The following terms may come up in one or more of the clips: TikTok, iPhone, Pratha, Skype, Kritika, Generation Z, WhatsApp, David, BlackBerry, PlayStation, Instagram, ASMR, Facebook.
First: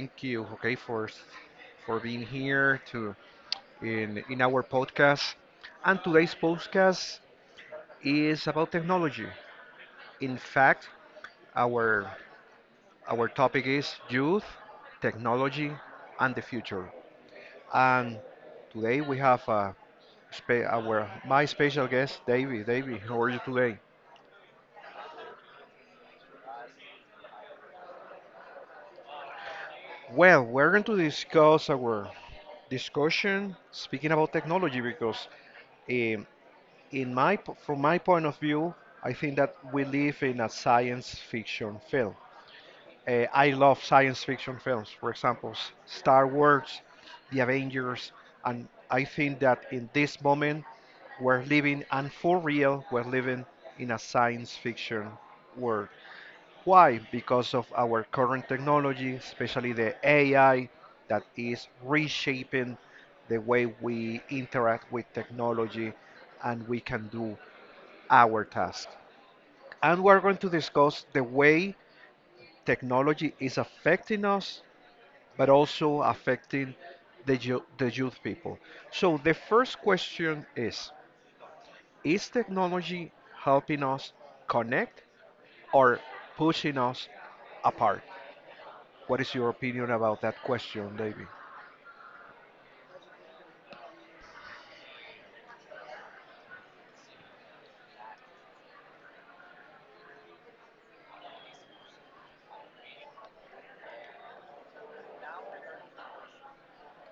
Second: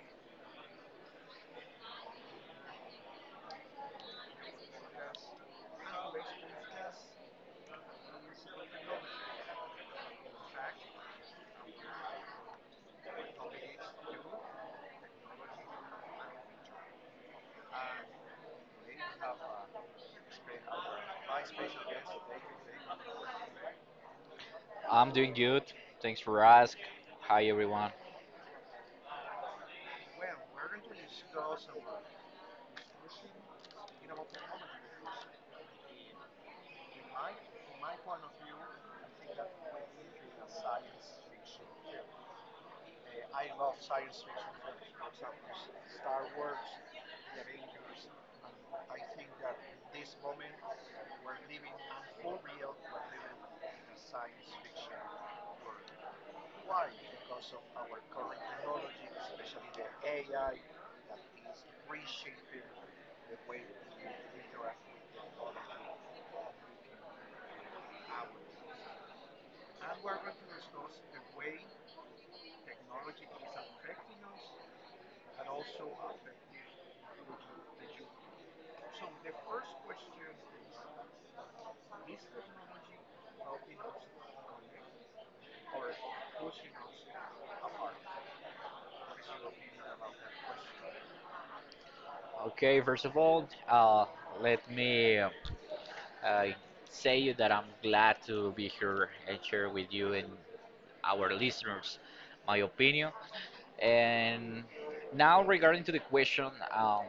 Thank you, okay, for being here to in our podcast. And today's podcast is about technology. In fact, our our topic is youth, technology, and the future. And today we have our my special guest, Davey. Davey, how are you today? I'm doing good. Thanks for asking. Hi, everyone. Well, we're going to discuss our discussion speaking about technology because. Um, in my From my point of view, I think that we live in a science fiction film. I love science fiction films. For example, Star Wars, The Avengers, and I think that in this moment we're living, and for real, we're living in a science fiction world. Why? Because of our current technology, especially the AI, that is reshaping the way we interact with technology and we can do our task. And we're going to discuss the way technology is affecting us, but also affecting the youth people. So, the first question is: Is technology helping us connect or pushing us apart? What is your opinion about that question, David? Okay, first of all, let me uh, say you that I'm glad to be here and share with you and our listeners my opinion. And now, regarding to the question,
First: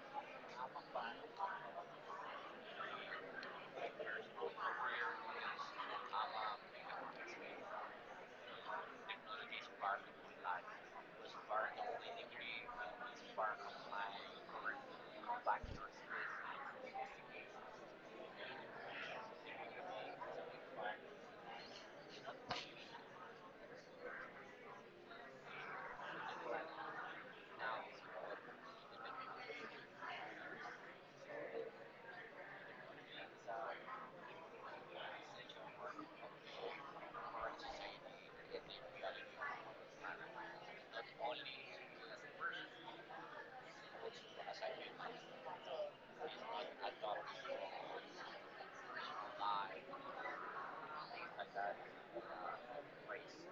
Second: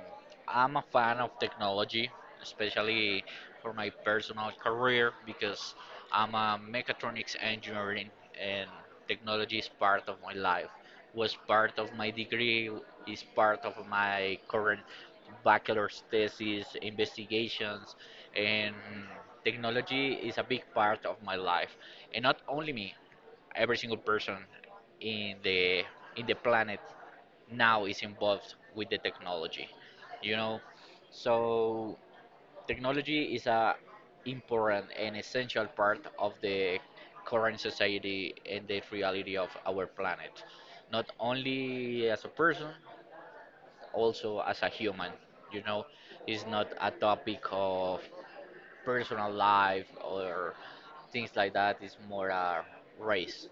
I'm a fan of technology, especially for my personal career because I'm a mechatronics engineering, and technology is part of my life. Was part of my degree, is part of my current bachelor's thesis, investigations, and technology is a big part of my life, and not only me, every single person in the planet now is involved with the technology, you know. So technology is a important and essential part of the current society and the reality of our planet, not only as a person, also as a human, you know. It's not a topic of personal life or things like that, it's more a race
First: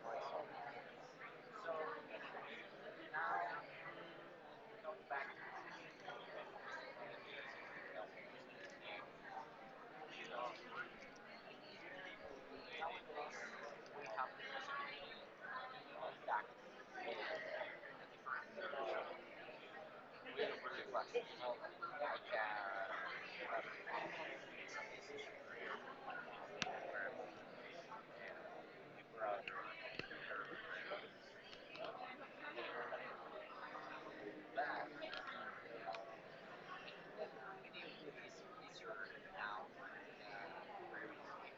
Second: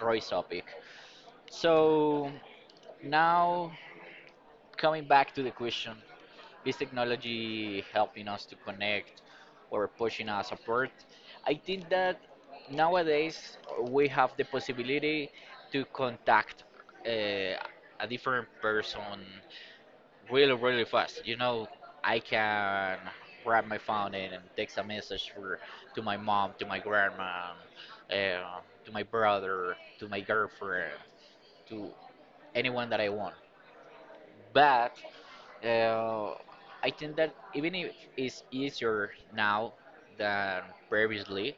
race topic. So now, coming back to the question, is technology helping us to connect or pushing us apart? I think that nowadays we have the possibility to contact uh, a different person really, really fast. You know, I can grab my phone and text a message for, to my mom, to my grandma, uh, to my brother, to my girlfriend, to anyone that I want. But uh, I think that even if it's easier now than previously,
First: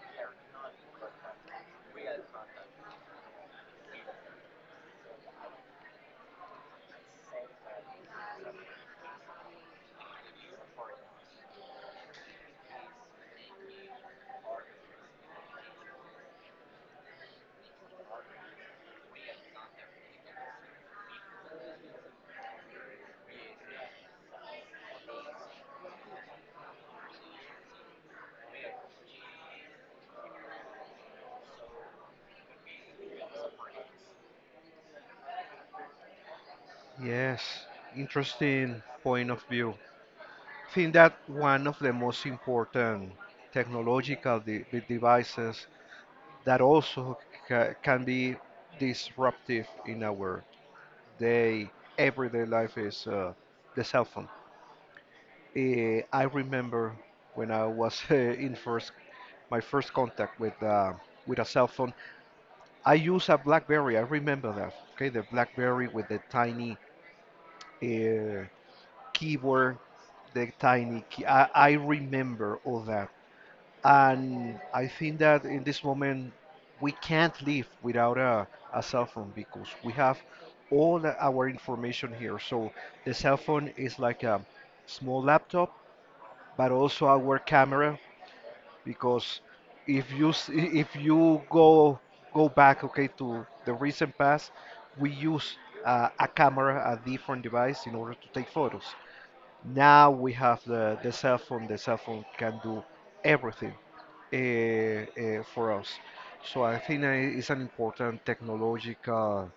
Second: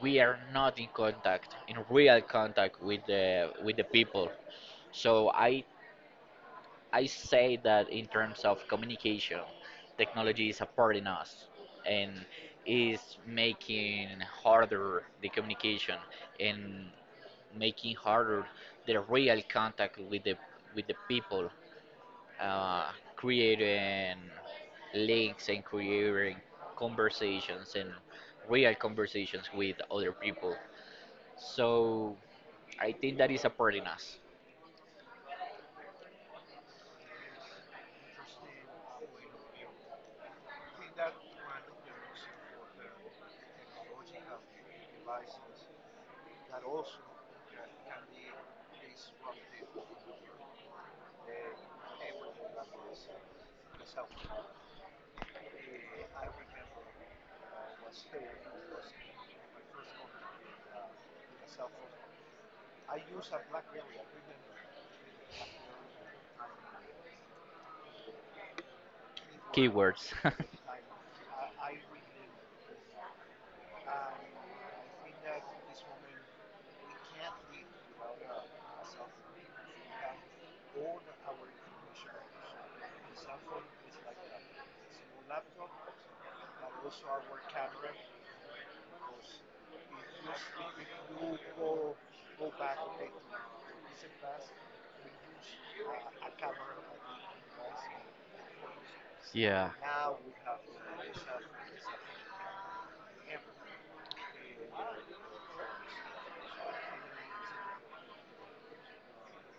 we are not in contact, in real contact with the people. So I say that in terms of communication, technology is supporting us and is making harder the communication, and making harder the real contact with the people, uh, creating links and creating conversations and real conversations with other people. So I think that is a part in us. Yes, interesting point of view. I think that one of the most important technological devices that also can be disruptive in our day everyday life is the cell phone. I remember when I was in first my first contact with a cell phone. I used a BlackBerry. I remember that. Okay, the BlackBerry with the tiny uh, keyboard, Keywords. the tiny key. I remember all that. And I think that in this moment, we can't live without a cell phone because we have all our information here. So the cell phone is like a small laptop, but also our camera because if you go back, okay, to the recent past, we use a camera, a different device in order to take photos. Yeah. Now we have the cell phone. The cell phone can do everything for us. So I think it's an important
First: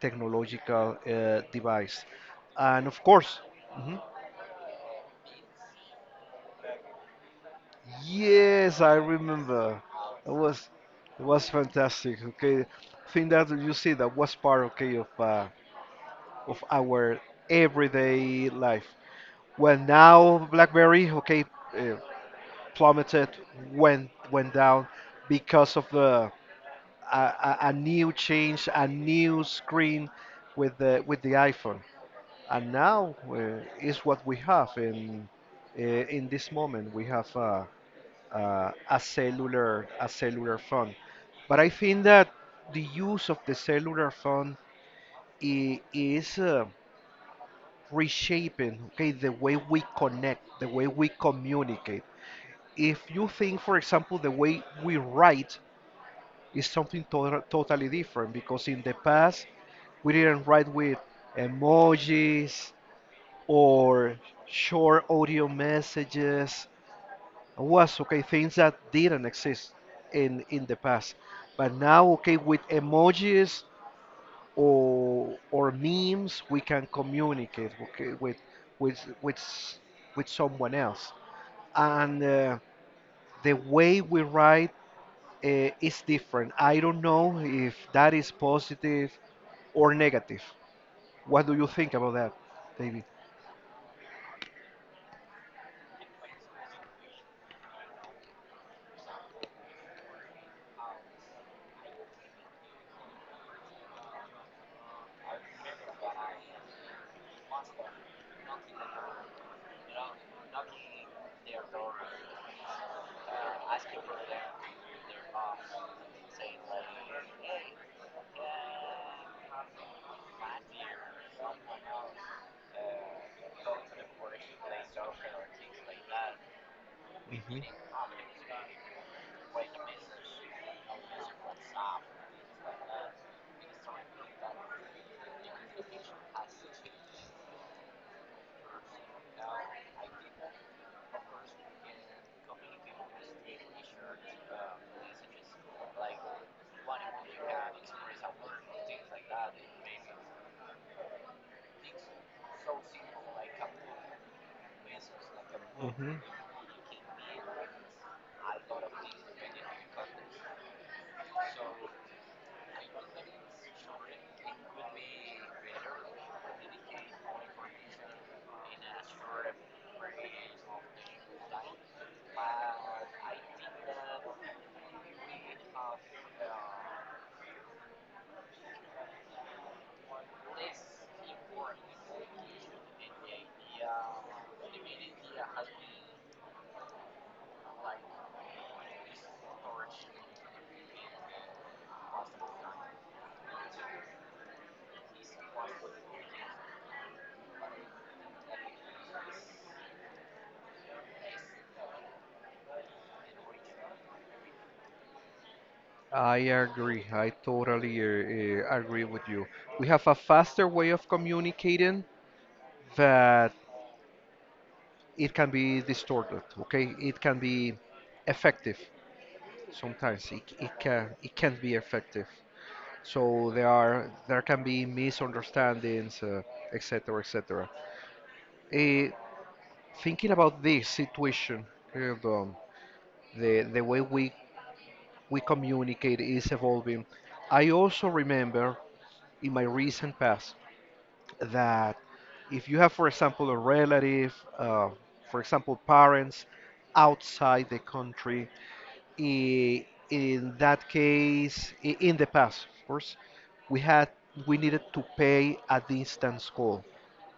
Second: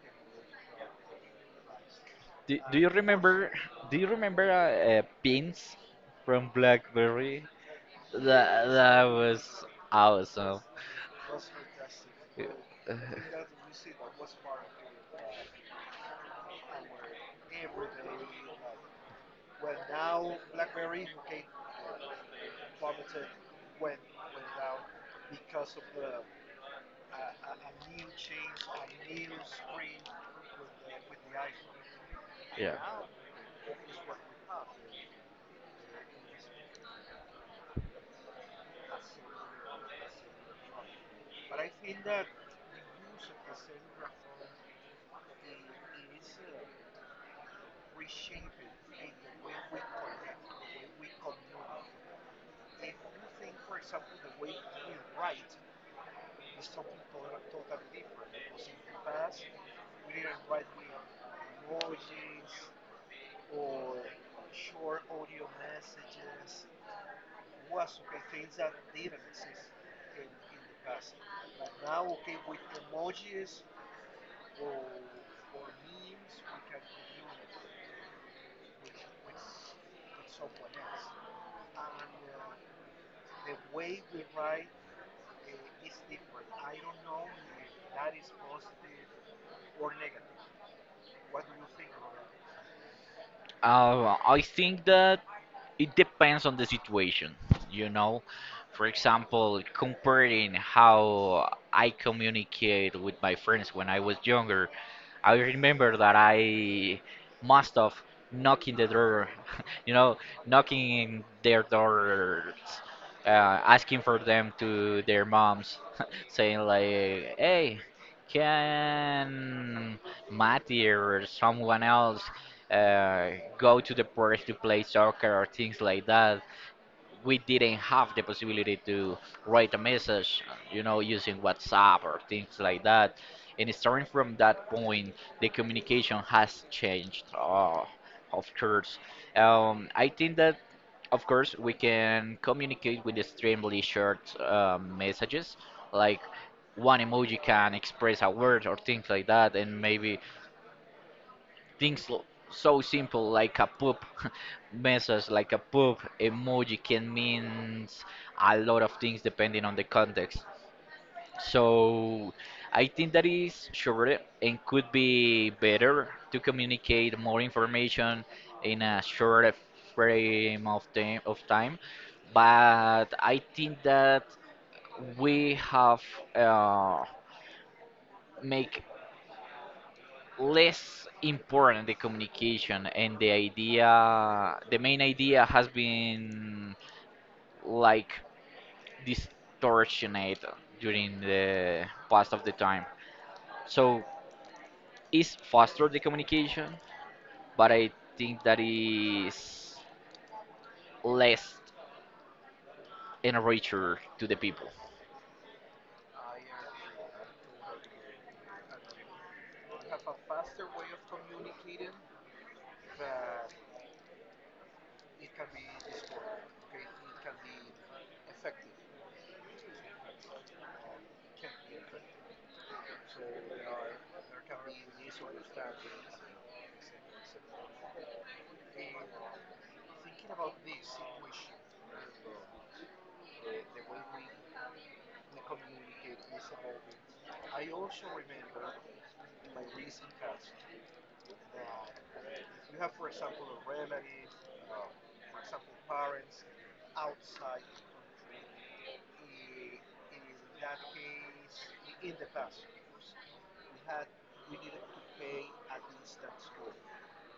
technological device. Do And you of course, remember? Do mhm. you remember pins from BlackBerry? That Yes, I that was remember. It awesome. was it was fantastic. Okay, Yeah. I think that you see that was part, okay, of our everyday life. Well, now BlackBerry, okay, uh, plummeted, went down because of the a new change, a new screen with the iPhone. And Yeah. now is what we have uh, in this moment. We have a cellular phone. But I think that the use of the cellular phone is reshaping, okay, the way we connect, the way we communicate. If you think, for example, the way we write is something totally different because in the past we didn't write with emojis or short audio messages. It was, okay, things that didn't exist in the past. But now, okay, with emojis or memes, we can communicate, okay, with with someone else. And the way we write is different. I don't know if that is positive or negative. What do you think about that, David? I think that it depends on the situation, you know. For example, comparing how I communicate with my friends when I was younger, I remember that I must have knocking the door, you know, knocking their doors, asking for them to their moms, saying like, "Hey, can Matty or someone else uh, go to the park to play soccer or things like that?" We Mhm. didn't have the possibility to write a message, you know, using WhatsApp or things like that. And starting from that point, the communication has changed, of course. I think that, of course, we can communicate with extremely short messages, like one emoji can express a word or things like that, and maybe things l- so simple like a poop message, like a poop Mhm. emoji can mean a lot of things depending on the context. So I think that is shorter and could be better to communicate more information in a shorter frame of time. But I think that we have uh, make less important the communication, and the main idea has been like distortioned during the past of the time. So it's faster the communication, but I think that is less and richer to the people. I agree. I totally agree with you. We have a faster way of communicating, that it can be distorted, okay? It can be effective. Sometimes it can it can't be effective, so there can be misunderstandings, etc., etc. Eh, Thinking about this situation and, the way we communicate is evolving. I also remember in my recent past that if you have, for example, a relative, uh, for example parents outside the country, in that case, in the past, of course, we had we needed to pay a distance call.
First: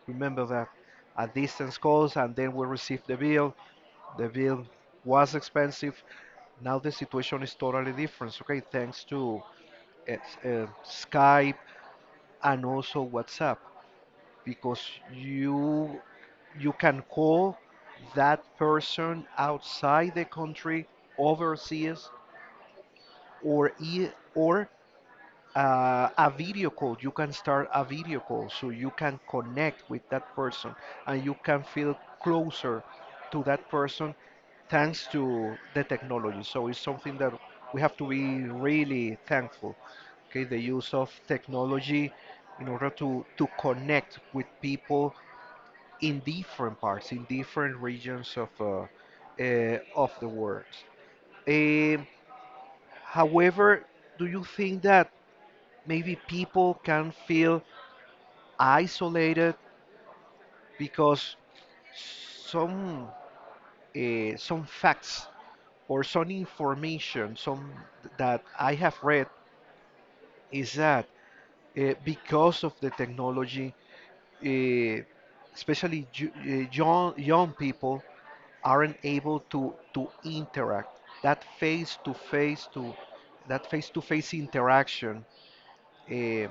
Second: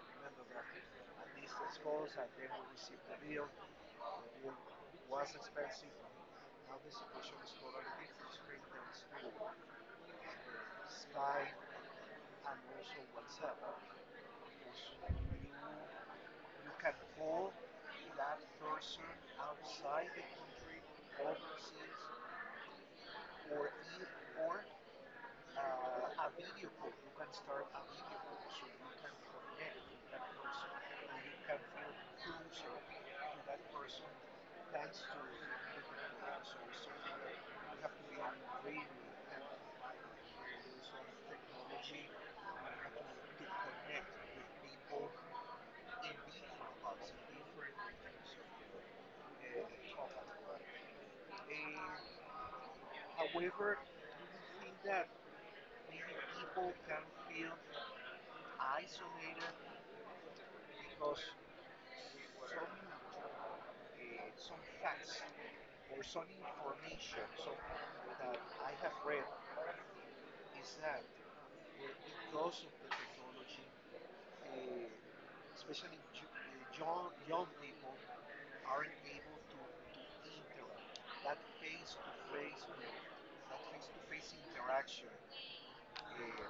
Remember that, a distance calls, and then we received the bill. The bill was expensive. Now the situation is totally different. Okay, thanks to Skype and also WhatsApp, because you you can call that person outside the country, overseas, or e- or a video call. You can start a video call so you can connect with that person and you can feel closer to that person thanks to the technology. So it's something that we have to be really thankful. Okay, the use of technology in order to connect with people in different parts, in different regions of the world. Um However, do you think that maybe people can feel isolated because some some facts or some information, some that I have read, is that because of the technology, uh, especially young people aren't able to interact, that face to face to that face to face interaction uh,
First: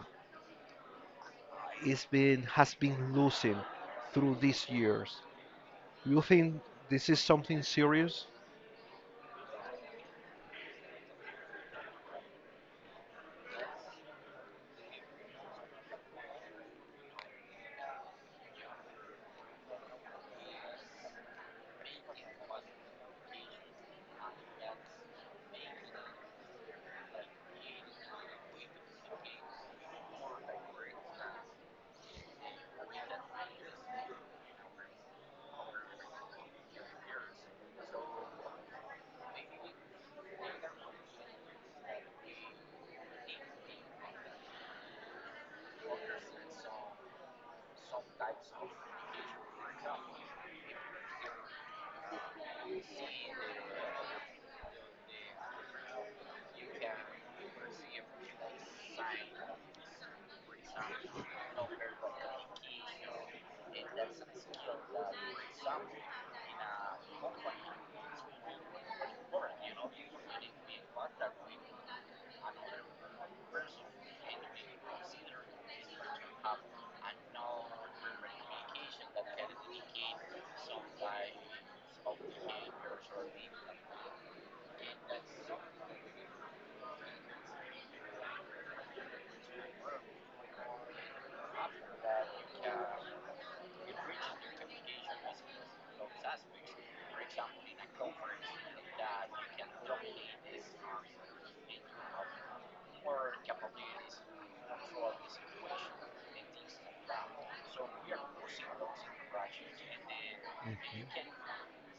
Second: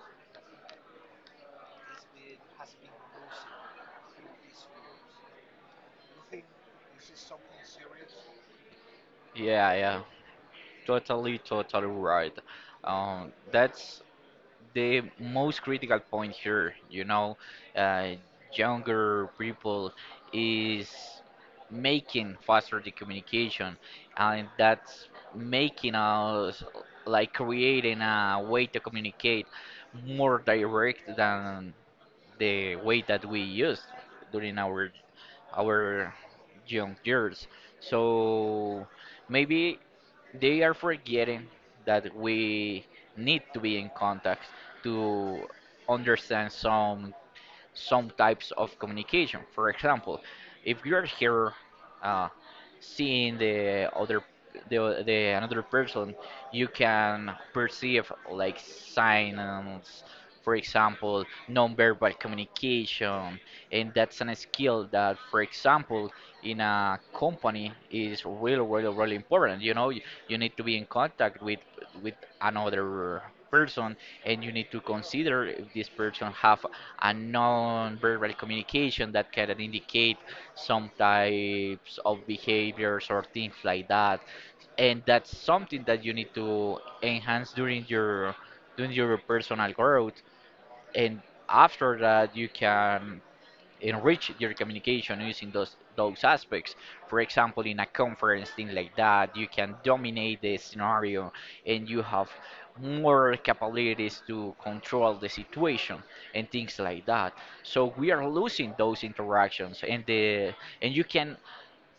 is been has been losing through these years. Do you think this is something serious? Yeah, yeah, totally right. That's the most critical point here, you know. uh, younger people is making faster the communication, and that's making us like creating a way to communicate more direct than the way that we used during our young years. So maybe they are forgetting that we need to be in contact to understand some types of communication. For example, if you are here uh, seeing the other, the another person, you can perceive like signs. For example, non-verbal communication, and that's a skill that, for example, in a company is really, really, really important. You know, you need to be in contact with another person, and you need to consider if this person have and non-verbal communication that can indicate some types of behaviors or things like that, and that's something that you need to enhance during your personal growth, and after that you can enrich your communication using those aspects. For example, in a conference thing like that, you can dominate the scenario, and you have more capabilities to control the situation and things like that. So we are losing those interactions, and the and you can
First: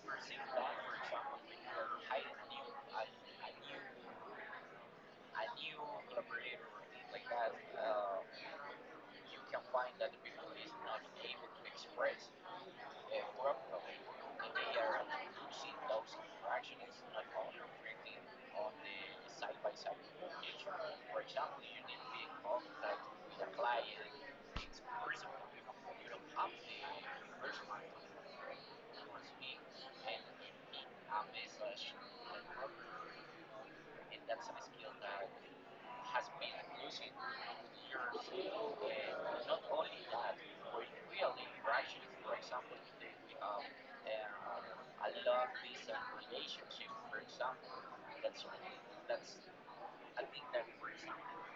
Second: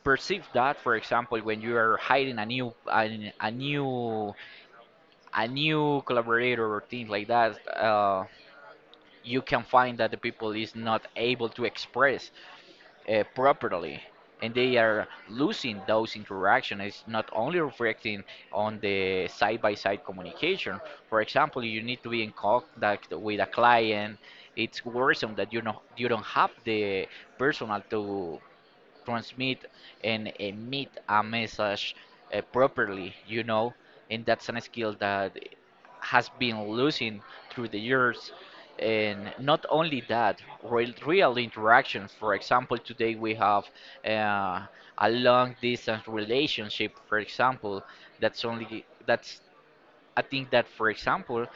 perceive that, for example, when you are hiring a new collaborator or things like that. You can find that the people is not able to express properly, and they are losing those interactions. It's not only reflecting on the side by side communication. For example, you need to be in contact with a client. It's worrisome that, you know, you don't have the personal to transmit and emit a message properly, you know, and that's a skill that has been losing through the years. And not only that, real, real interactions. For example, today we have uh, a long distance relationship, for example, that's only that's I think that, for example,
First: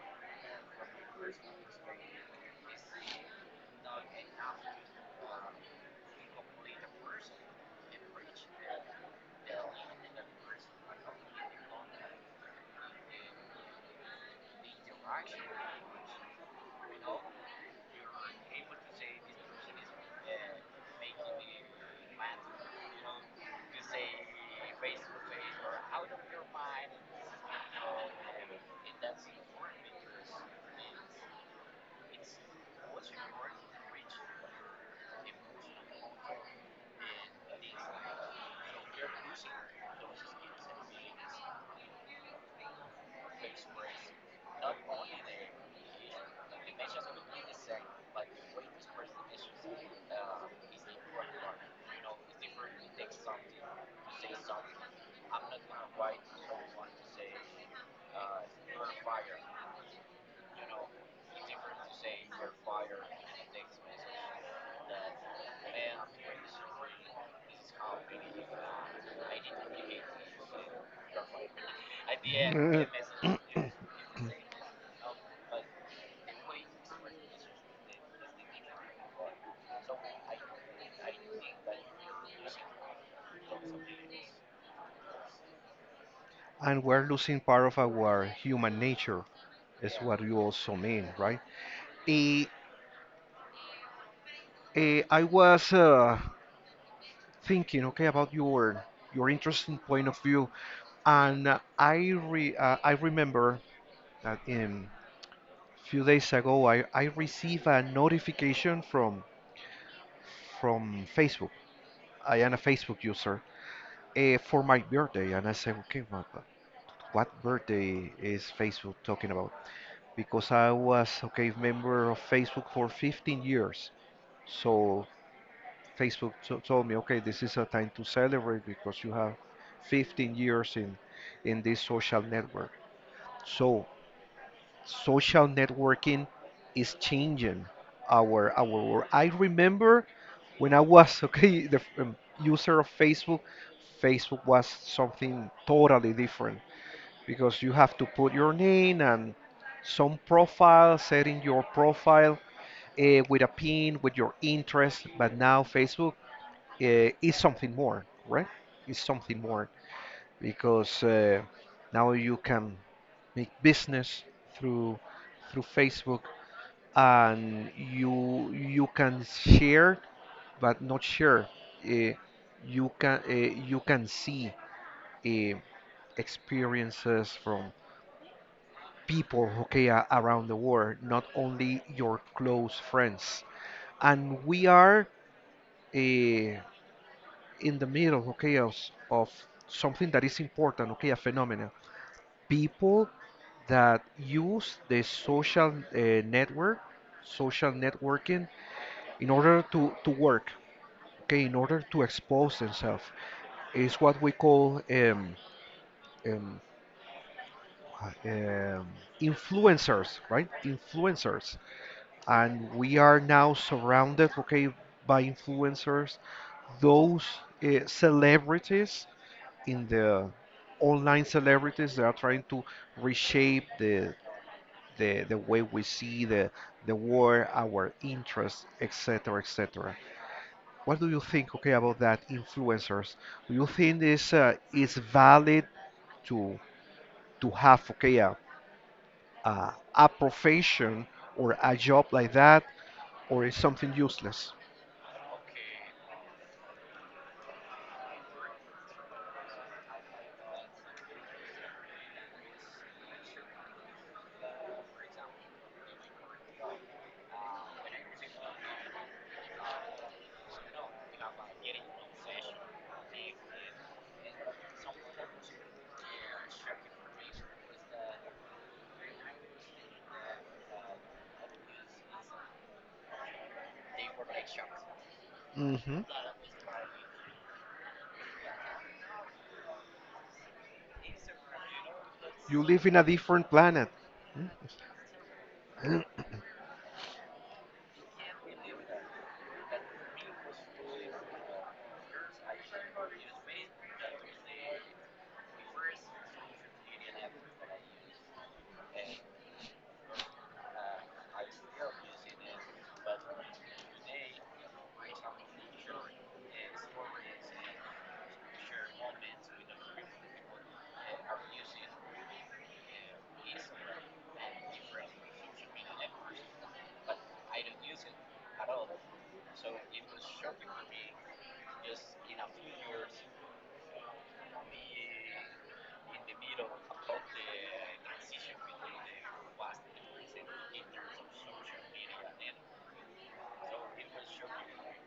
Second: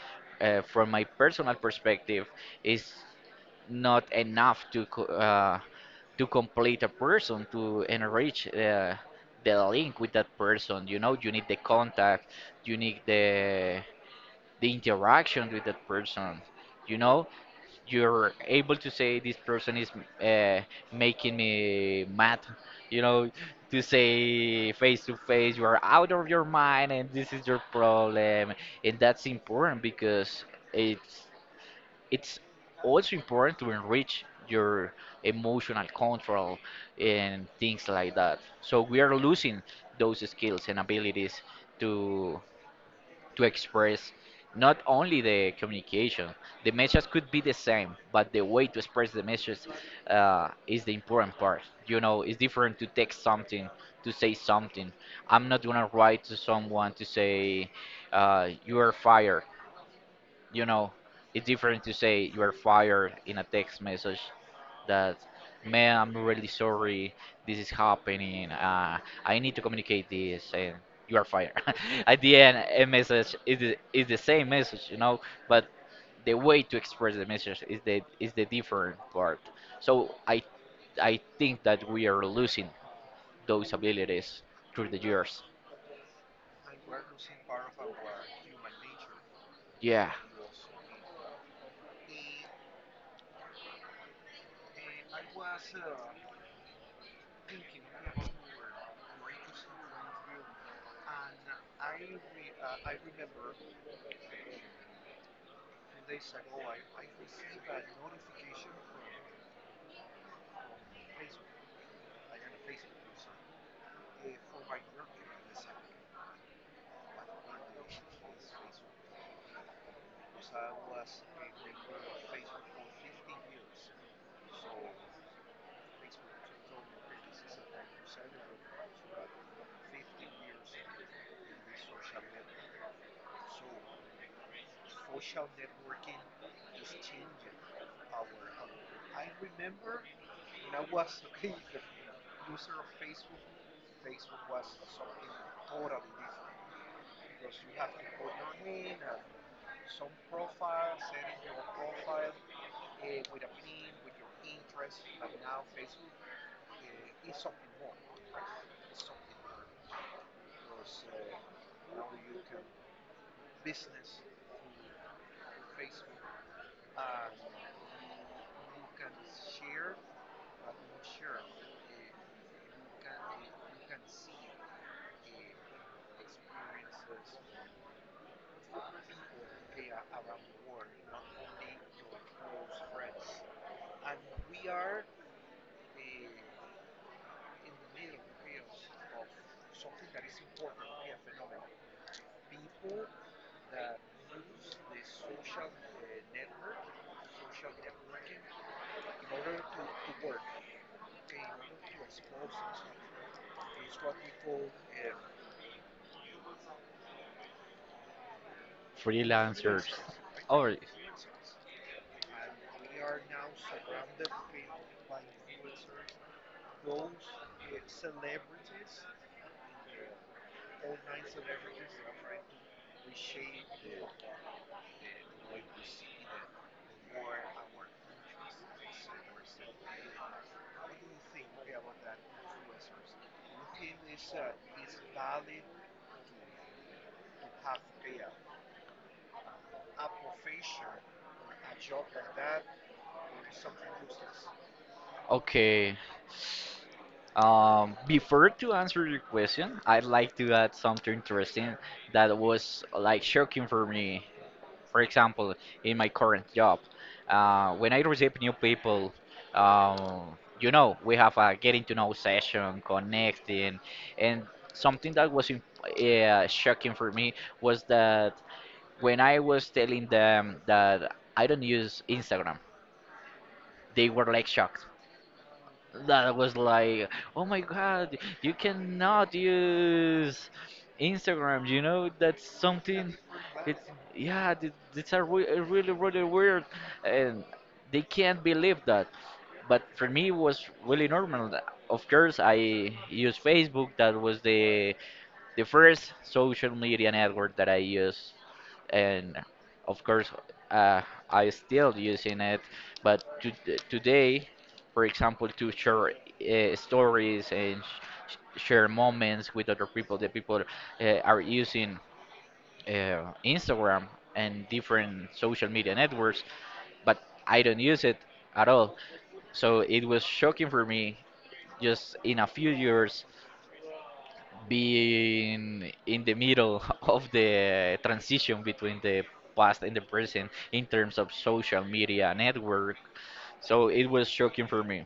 from my personal perspective, is not enough to to complete a person, to enrich the link with that person. You know, you need the contact, you need the interaction with that person. You know, you're able to say this person is uh, making me mad, you know, to say face to face you are out of your mind and this is your problem. And that's important because it's it's also important to enrich your emotional control and things like that. So we are losing those skills and abilities to to express, not only the communication. The message could be the same, but the way to express the message is the important part. You know, it's different to text something, to say something. I'm not gonna write to someone to say you are fired, you know, it's different to say you are fired in a text message that, man, I'm really sorry, this is happening, I need to communicate this, and you are fired. At the end, a Mhm. message is is the same message, you know, but the way to express the message is the different part. So I think that we are losing those abilities through the years. And we're losing part of our human nature, is Yeah, what you also mean, right? Eh, I was thinking, okay, about your interesting point of view, and I remember that in few days ago I received a notification from Facebook. I am a Facebook user for my birthday, and I said, okay, what birthday is Facebook talking about? Because I was a, okay, member of Facebook for 15 years. So Facebook to told me, okay, this is a time to celebrate because you have 15 years in this social network. So social networking is changing our world. I remember when I was okay the user of Facebook, Facebook was something totally different because you have to put your name and some profile, setting your profile with a pin, with your interest. But now Facebook is something more, right? It's something more because now you can make business through through Facebook and you can share but not share. Uh, you can see uh, experiences from people who care around the world, not only your close friends. And we are in the middle, okay, of something that is important, okay, a phenomenon. People that use the social uh, network, social networking, in order to work, okay, in order to expose themselves. Is what we call um, uh, um, freelancers. influencers, right? Oh, Influencers, and we are now surrounded, okay, by influencers, those celebrities in the online celebrities that are trying to reshape the way we see the world, our interests, et cetera, et cetera. What do you think, okay, about that influencers? Do you think this is valid to to have, okay, a profession or a job like that, or is something useless? okay. Before to answer your question, I'd like to add something interesting that was like shocking for me. For example, in my current job, when I receive new people, you know, we have a getting to know session, connecting, and something that was shocking for me was that when I was telling them that I don't use Instagram, they were like shocked. Hmm. That was like, oh my god, you cannot use Instagram. You know, that's You live in a something. different It's planet. yeah, it's a really really weird, and they can't believe that. But for me, it was really normal. Of course, I used Facebook. That was the first social media network that I use, and of course, uh, I still using it. But today, for example, to share stories and share moments with other people, the people are using Instagram and different social media networks, but I don't use it at all. So it was shocking for me, just in a few years being in the middle of the transition between the past and the present in terms of social media network. So it was shocking for me.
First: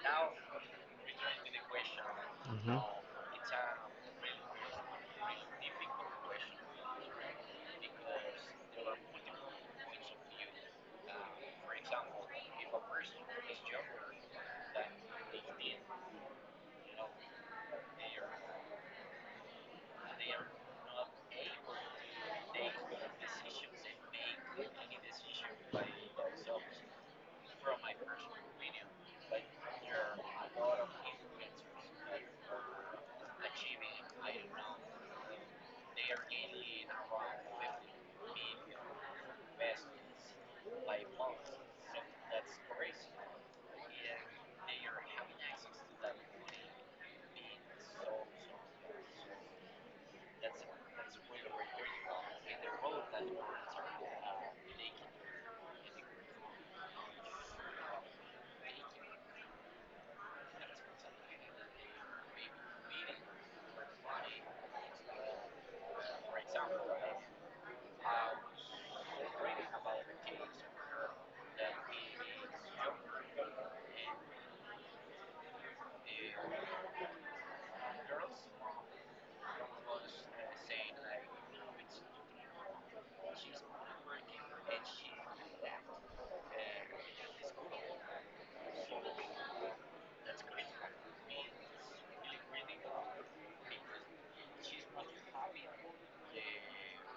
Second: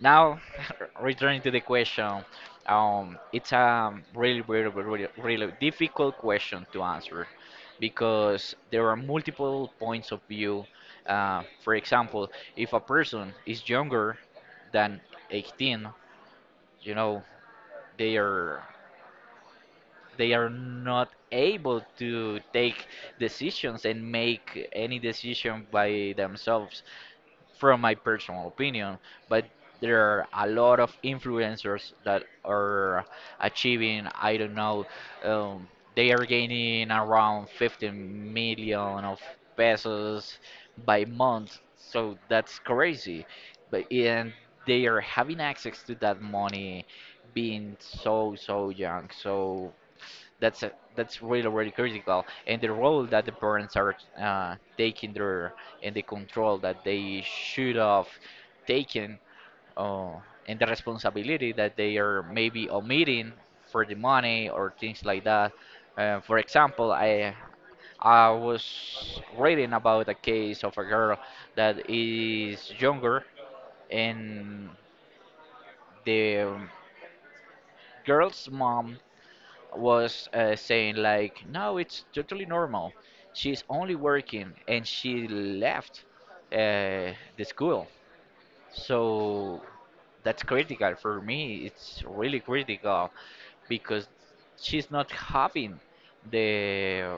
Now, returning to the question, Mhm. It's a really, really, really, really difficult question to answer because there are multiple points of view. For example, if a person is younger than 18, you know, they are they are not able to take decisions and make any decision by themselves, from my personal opinion. But there are a lot of influencers that are achieving, I don't know, um, they are gaining around 15 million of pesos by month, so that's crazy. But and they are having access to that money, being so young. So that's really really critical, and the role that the parents are taking there, and the control that they should have taken, uh, and the responsibility that they are maybe omitting for the money or things like that. For example, i was reading about a case of a girl that is younger, and the girl's mom was saying like, no, it's totally normal. She's only working, and she left the school. So that's critical for me. It's really critical because she's not having the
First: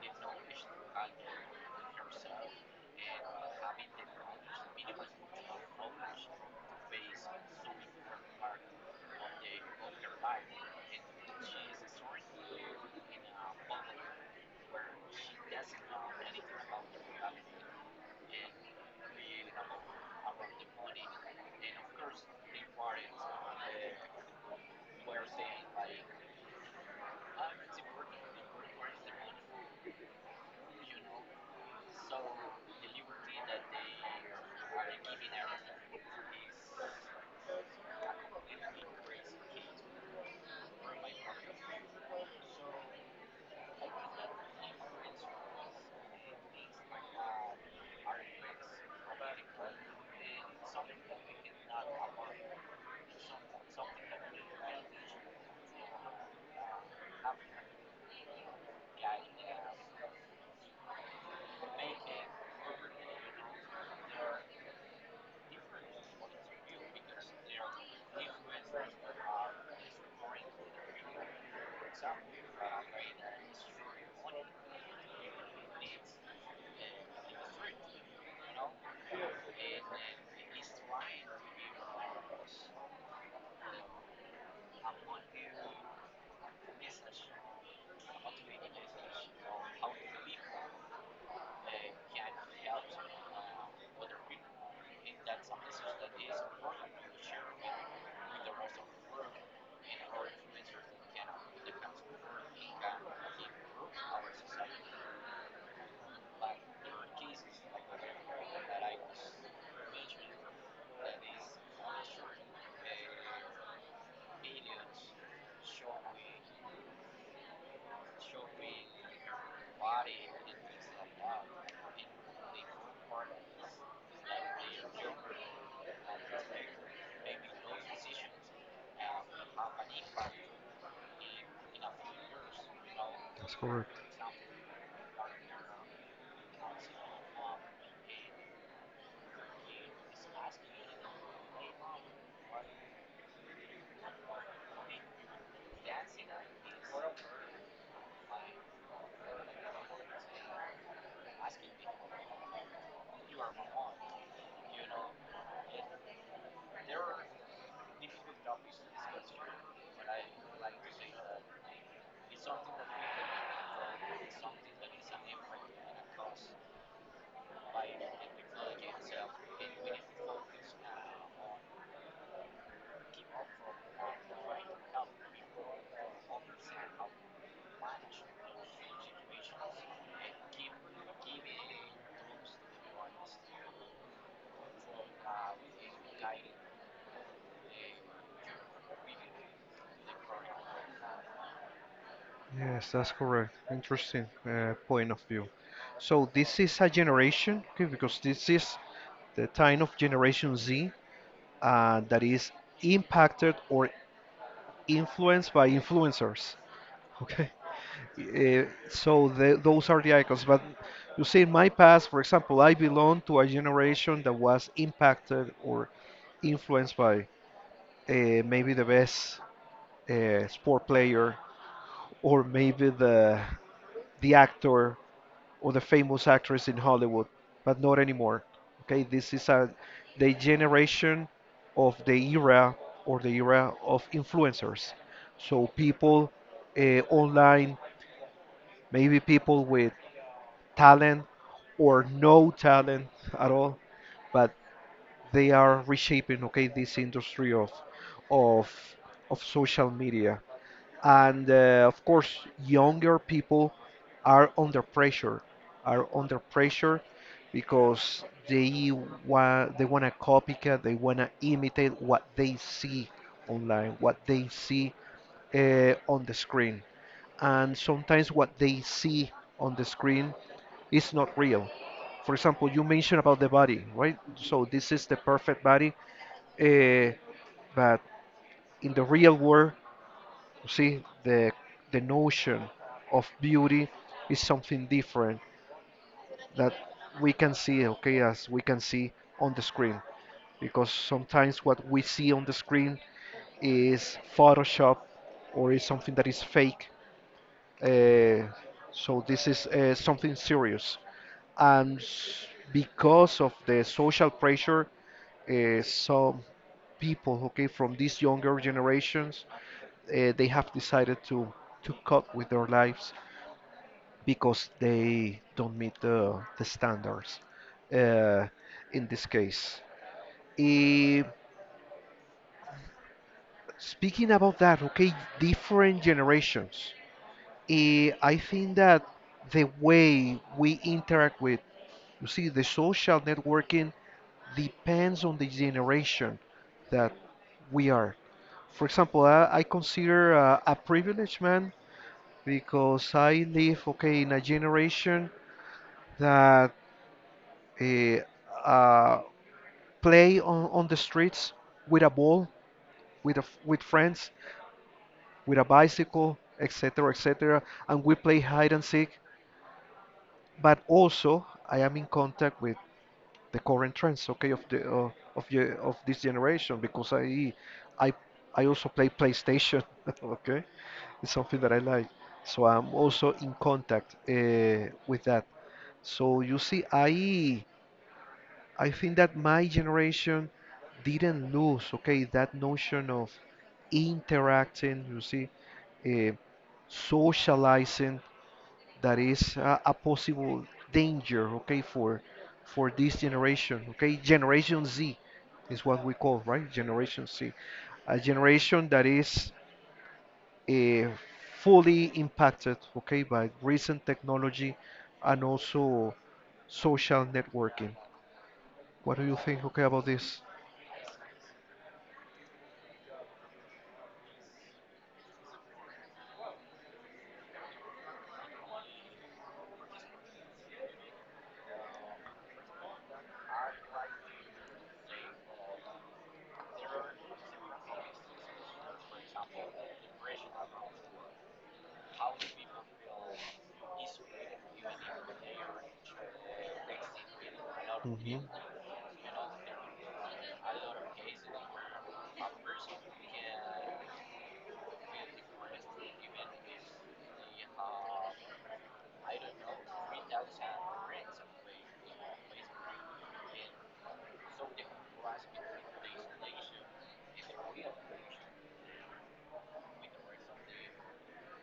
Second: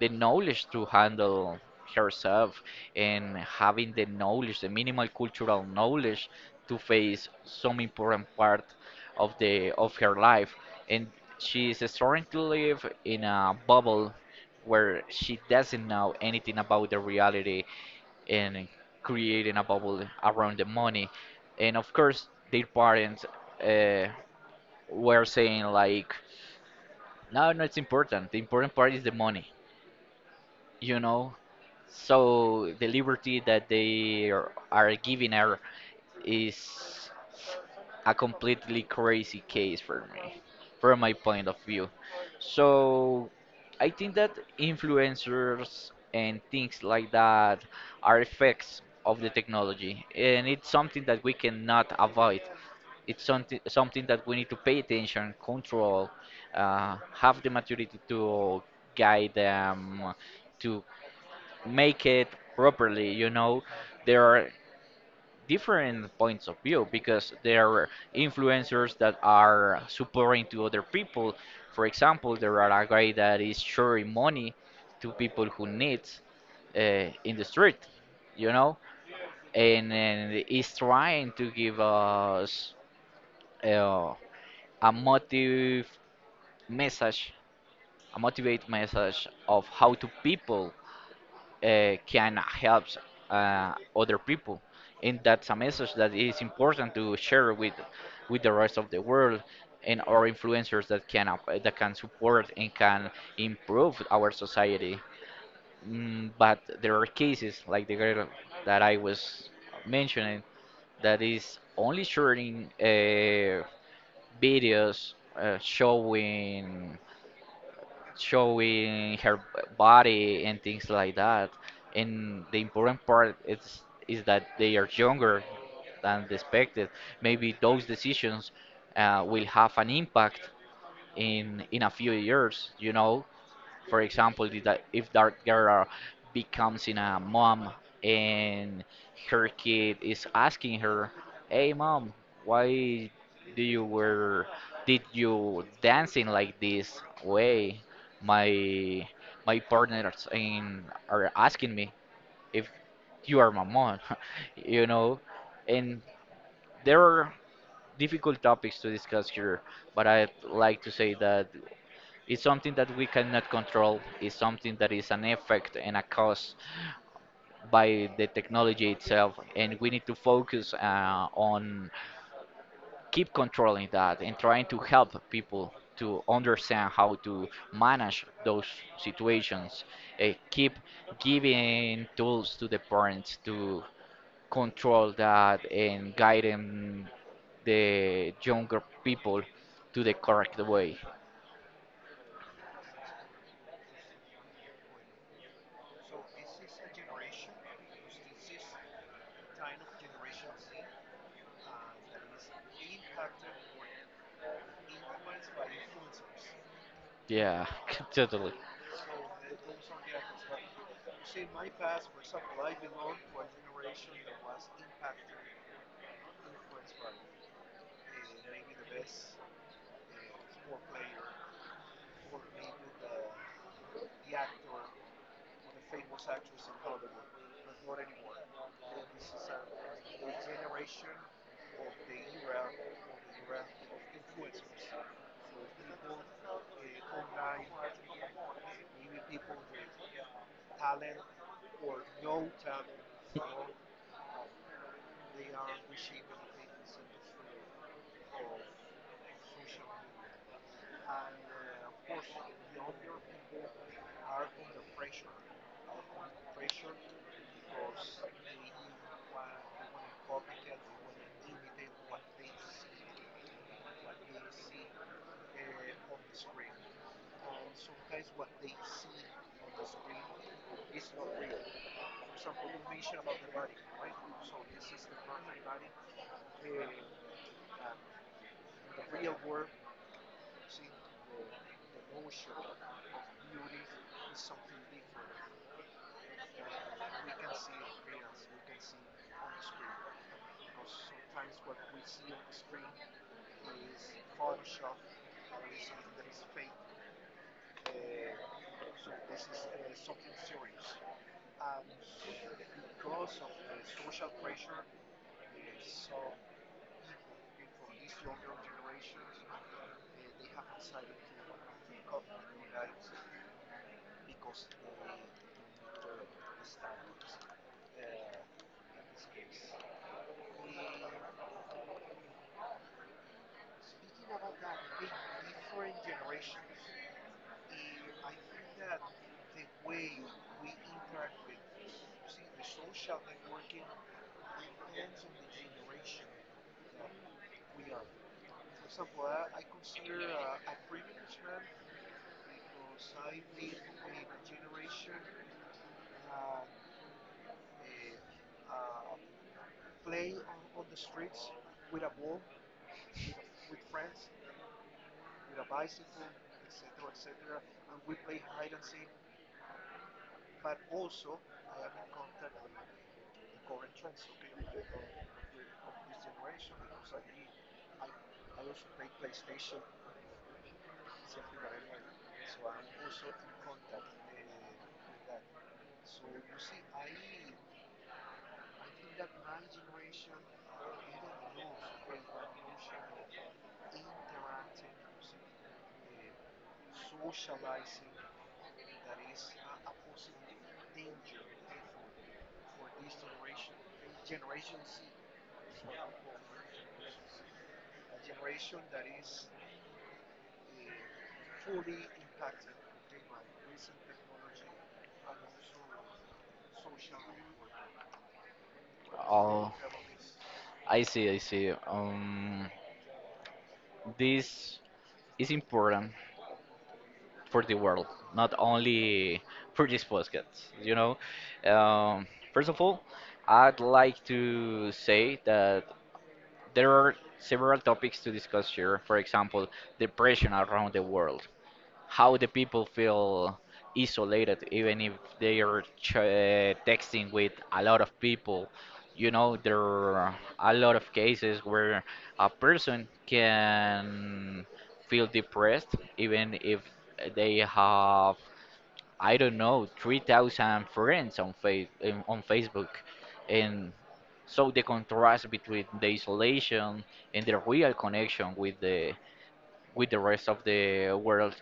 the knowledge to handle herself and having the knowledge, the minimal cultural knowledge to face some important part of the of her life. And she is starting to live in a bubble where she doesn't know anything about the reality and creating a bubble around the money. And of course, their parents uh, were saying like, no, no, it's important. The important part is the money you know. So the liberty that they are giving her is a completely crazy case for me, from my point of view. So I think that influencers and things like that are effects of the technology, and it's something that we cannot avoid. It's something that we need to pay attention, control, have the maturity to guide them, to make it properly. There are different points of view because there are influencers that are supporting to other people. For example, there are a guy that is sharing money to people who needs, in the street you know and is trying to give us uh, a motive message, a motivate message of how to people can help other people. And that's a message that is important to share with the rest of the world, and our influencers that can that can support and can improve our society. But there are cases like the girl that I was mentioning, that is only sharing videos showing her body and things like that. And the important part is that they are younger than they expected. Maybe those decisions will have an impact in a few years, you know. That's correct. For example, if that girl becomes in a mom and her kid is asking her, "Hey, mom, why do you were did you dancing like this way? My my partners in are asking me if you are my mom," you know, and there are difficult topics to discuss here, but I'd like to say that it's something that we cannot control. It's something that is an effect and a cause by the technology itself, and we need to focus on keep controlling that and trying to help people to understand how to manage those situations. Keep giving tools to the parents to control that and guiding the younger people to the correct way. Yes, that's correct. Interesting point of view. So this is a generation, okay, because this is the time of Generation Z that is impacted or influenced by influencers. Okay. Yeah, totally. So the, those are the icons. But you see, in my past, for example, I belong to a generation that was impacted or influenced by maybe the best sport player or maybe the actor or the famous actress in Hollywood, but not anymore. Okay, this is a the generation of the era or the era of influencers. So people online, maybe people with talent or no talent at all, but they are reshaping, okay, this industry of of of social media, and of course younger people are under pressure, are under pressure because they want to copycat, they want to imitate what they see online, what they see on the screen. And sometimes what they see on the screen is not real. For example, you mentioned about the body, right? So this is the perfect body, uh, but in the real world, see, the notion of beauty is something different that we can see, okay, as we can see on the screen. Because sometimes what we see on the screen is Photoshop or is something that is fake. Uh, so this is something serious. And s- because of the social pressure, some people, okay, from these younger generations they have decided to cut with their lives because they don't meet the standards uh, in this case. Eh, Speaking about that, okay, different generations. I think that the way we interact with, you see, the social networking depends on the generation that we are. For example, I consider a privileged man because I live, okay, in a generation that eh, uh, play on the streets with a ball, with with friends, with a bicycle, etc., etc., and we play hide and seek. But also, I am in contact with the current trends, okay, of the of this generation because I I also play PlayStation, okay. It's something that I like, so I'm also in contact with that. So you see, I think that my generation didn't lose, okay, that notion of interacting, you see, uh, socializing, that is a possible danger, okay, for this generation, okay? Generation Z is what we call, right? Generation Z, a generation that is uh, fully impacted, okay, by recent technology and also social networking. What do you think, Oh, okay, about this? I see, I see. This is important for the world, not only for this podcast, you know. Um, First of all, I'd like to say that there are several topics to discuss here. For example, depression around the world. How the people feel isolated even if they are texting with a lot of Mhm. people. You know, there are a lot of cases where a person can feel depressed even if they have, I don't know, 3000 friends on face on Facebook. And so the contrast between the isolation and the real connection with the rest of the world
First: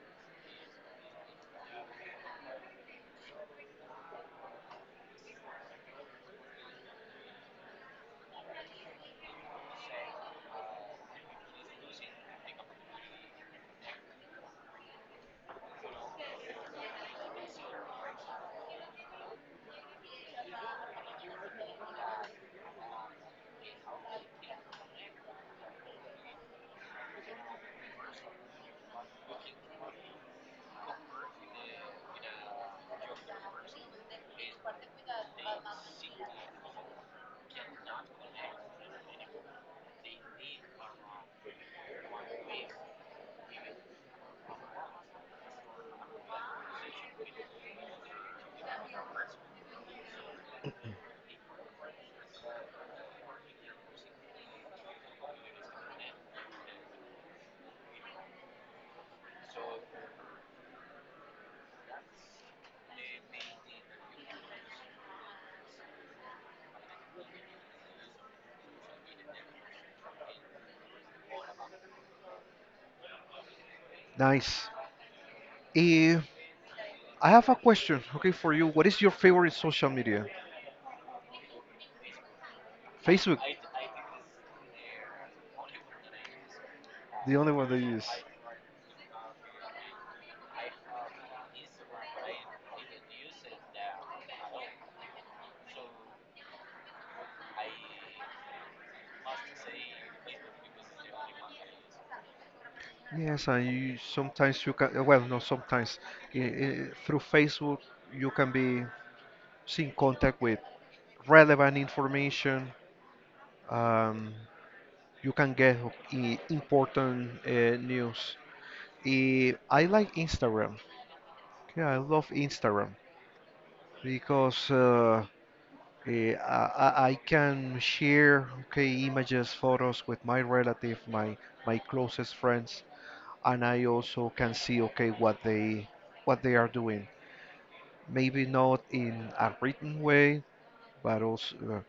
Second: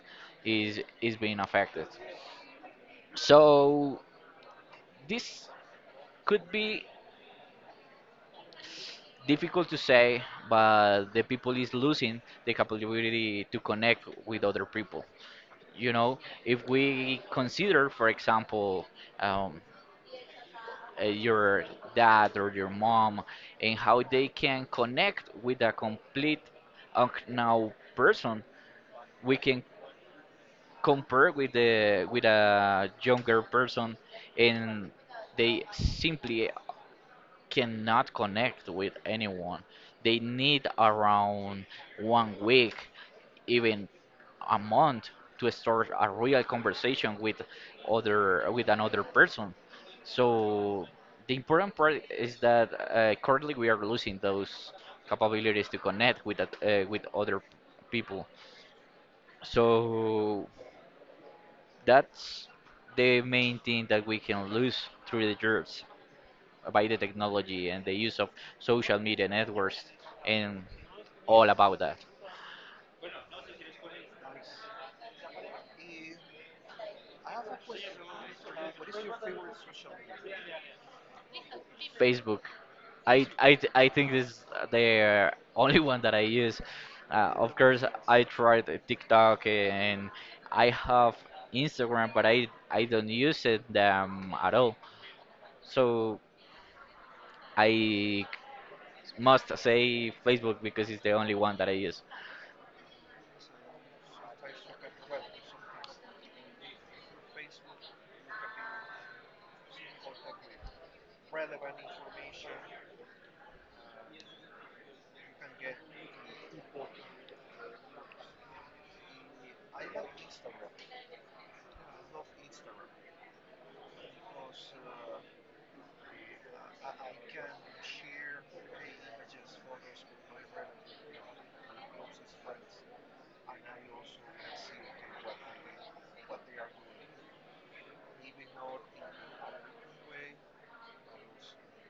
is being affected. So this could be difficult to say, but the people is losing the capability to connect with other people. You know, if we consider, for example, um, your dad or your mom, and how they can connect with a complete unknown person, we can compare with the with a younger person, and they simply cannot connect with anyone. They need around 1 week, even a month, to start a real conversation with other with another person. So the important part is that currently we are losing those capabilities to connect with that, with other people. So that's the main thing that we can lose through the years by the technology and the use of social media networks and all about that. Nice. Eh, I have a question, okay, for you. What is your favorite social media? Facebook, I Facebook, I I think this is the only one that I use. The only Of one they course, use. I tried TikTok and I have Instagram, but I don't use it at all. So I must say Facebook because it's the only one that I use. Yes, and you sometimes you can, well, no, sometimes through Facebook you can be in contact with relevant information. Um, you can get important news. I like Instagram. Yeah, I love Instagram because I can share, okay, images, photos with my relative, my closest friends, and I also can see, okay, what they are doing. Maybe not in a written way, but also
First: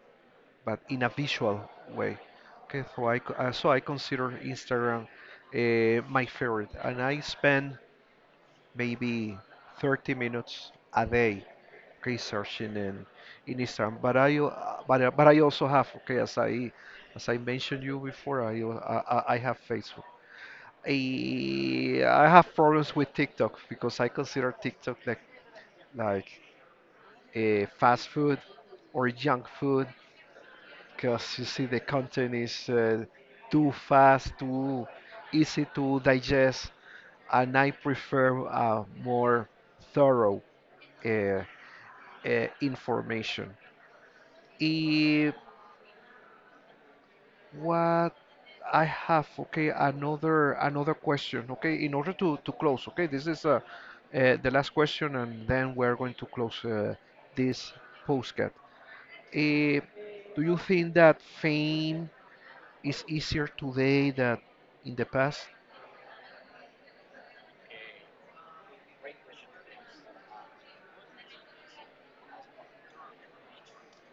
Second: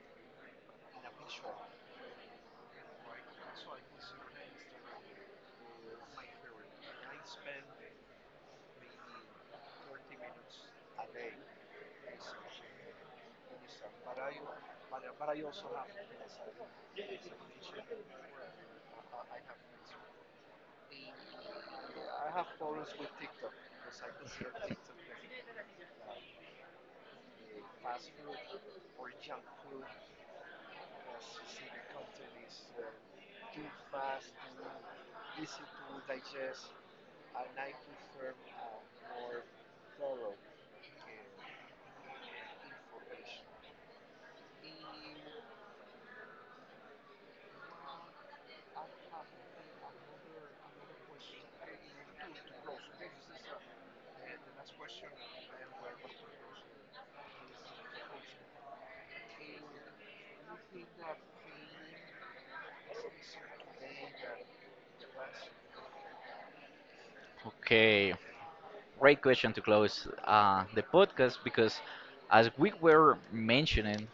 but in a visual way. Okay, so I consider Instagram my favorite, and I spend maybe 30 minutes a day, okay, searching in Instagram. But but I also have, okay, as as I mentioned you before, I have Facebook. I have problems with TikTok because I consider TikTok like, like fast food or junk food because you see the content is too fast, too easy to digest, and I prefer more thorough uh, information. What I have, okay, another question, okay, in order to close, okay, this is the last question, and then we're going to close this postcard. Uh, do you think that fame is easier today than in the past? Okay, great question to close the podcast because, as we were mentioning,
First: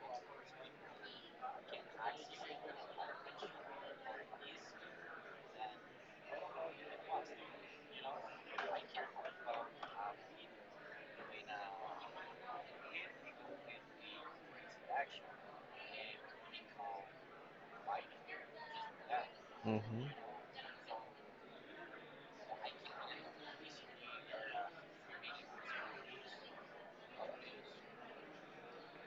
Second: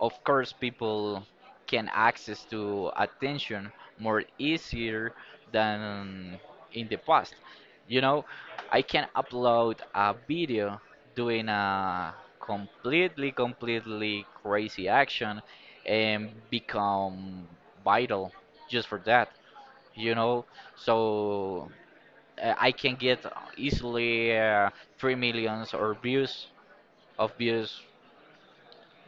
of course, people can access to attention more easier than in the past. You know, I can upload a video doing a completely, completely crazy action and become vital just for that. Hmm. You know, so I can get easily three millions or views of views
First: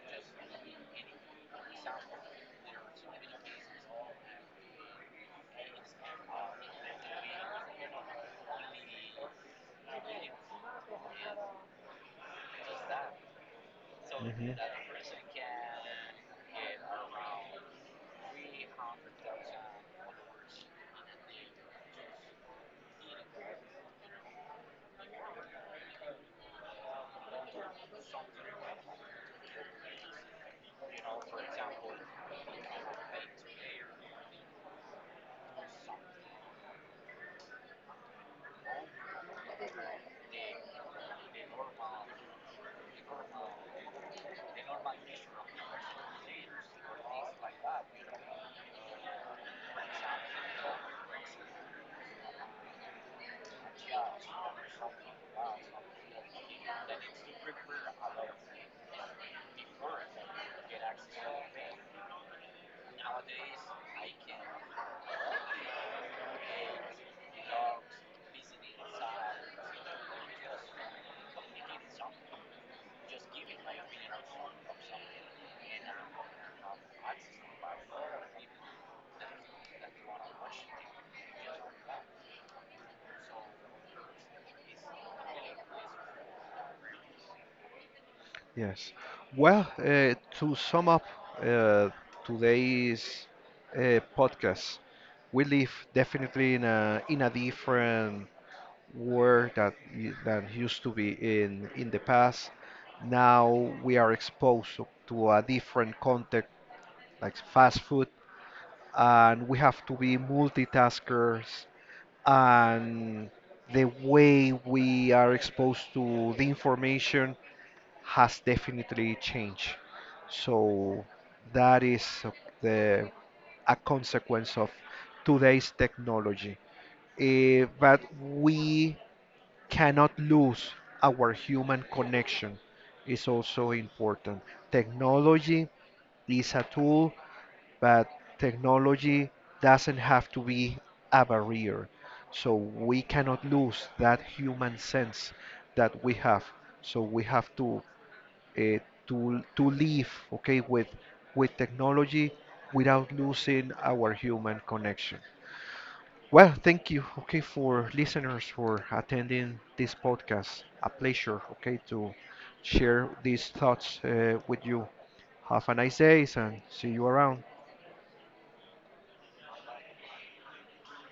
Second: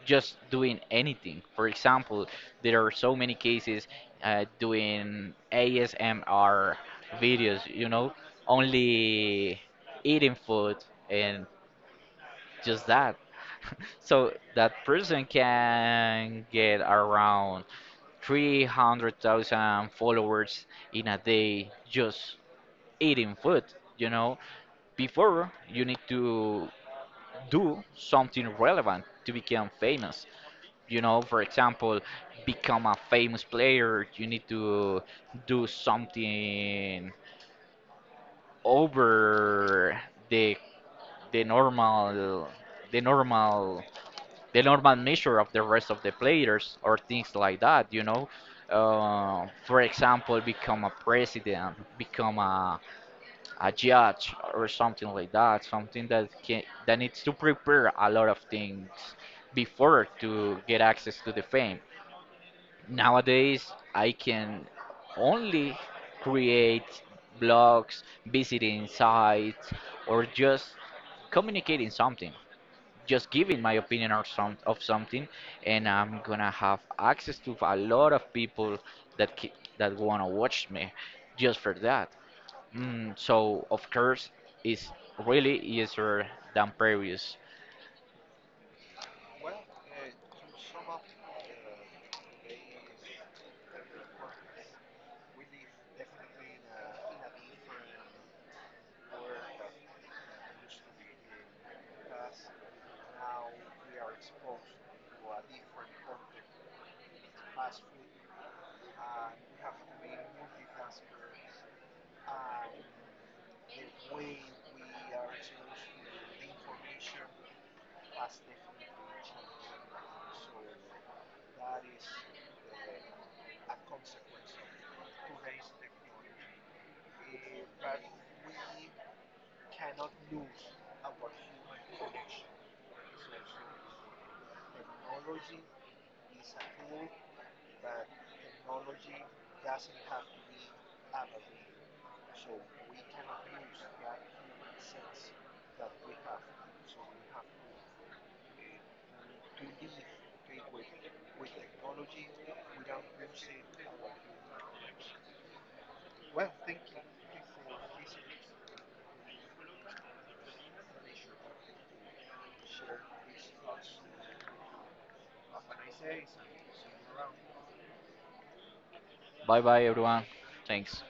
just doing anything. For example, there are so many cases doing ASMR videos, you know, only eating food and just that. So Hmm. that person can get around 300,000 followers in a day just eating food, you know. Before, you need to do something relevant to become famous. You know, for example, become a famous player, you need to do something over the the normal the normal the normal measure of the rest of the players or things like that, you know. For example, become a president, become a judge or something like that, something that can that needs to prepare a lot of things before to get access to the fame. Nowadays, I can only create blogs, visiting sites, or just communicating something, just giving my opinion or some of something, and I'm gonna have access to a lot of people that that wanna watch me just for that. So of course, it's really easier than previous. Yes. Well, to sum up uh, today's podcast, we live definitely in a different world that than used to be in the past. Now we are exposed to a different context, like fast food, and we have to be multitaskers. And the way we are exposed to the information has definitely changed. So that is a- the a consequence of today's technology. But we cannot lose our human connection is also important. Technology is a tool, but technology doesn't have to be a barrier. So we cannot lose that human sense that we have. So we have uh, to live, okay, with technology without losing our human connection. Well, thank you, okay, for listeners for attending this podcast. A pleasure, okay, to share these thoughts with you. Have a nice day and see you around. Bye bye, everyone. Thanks.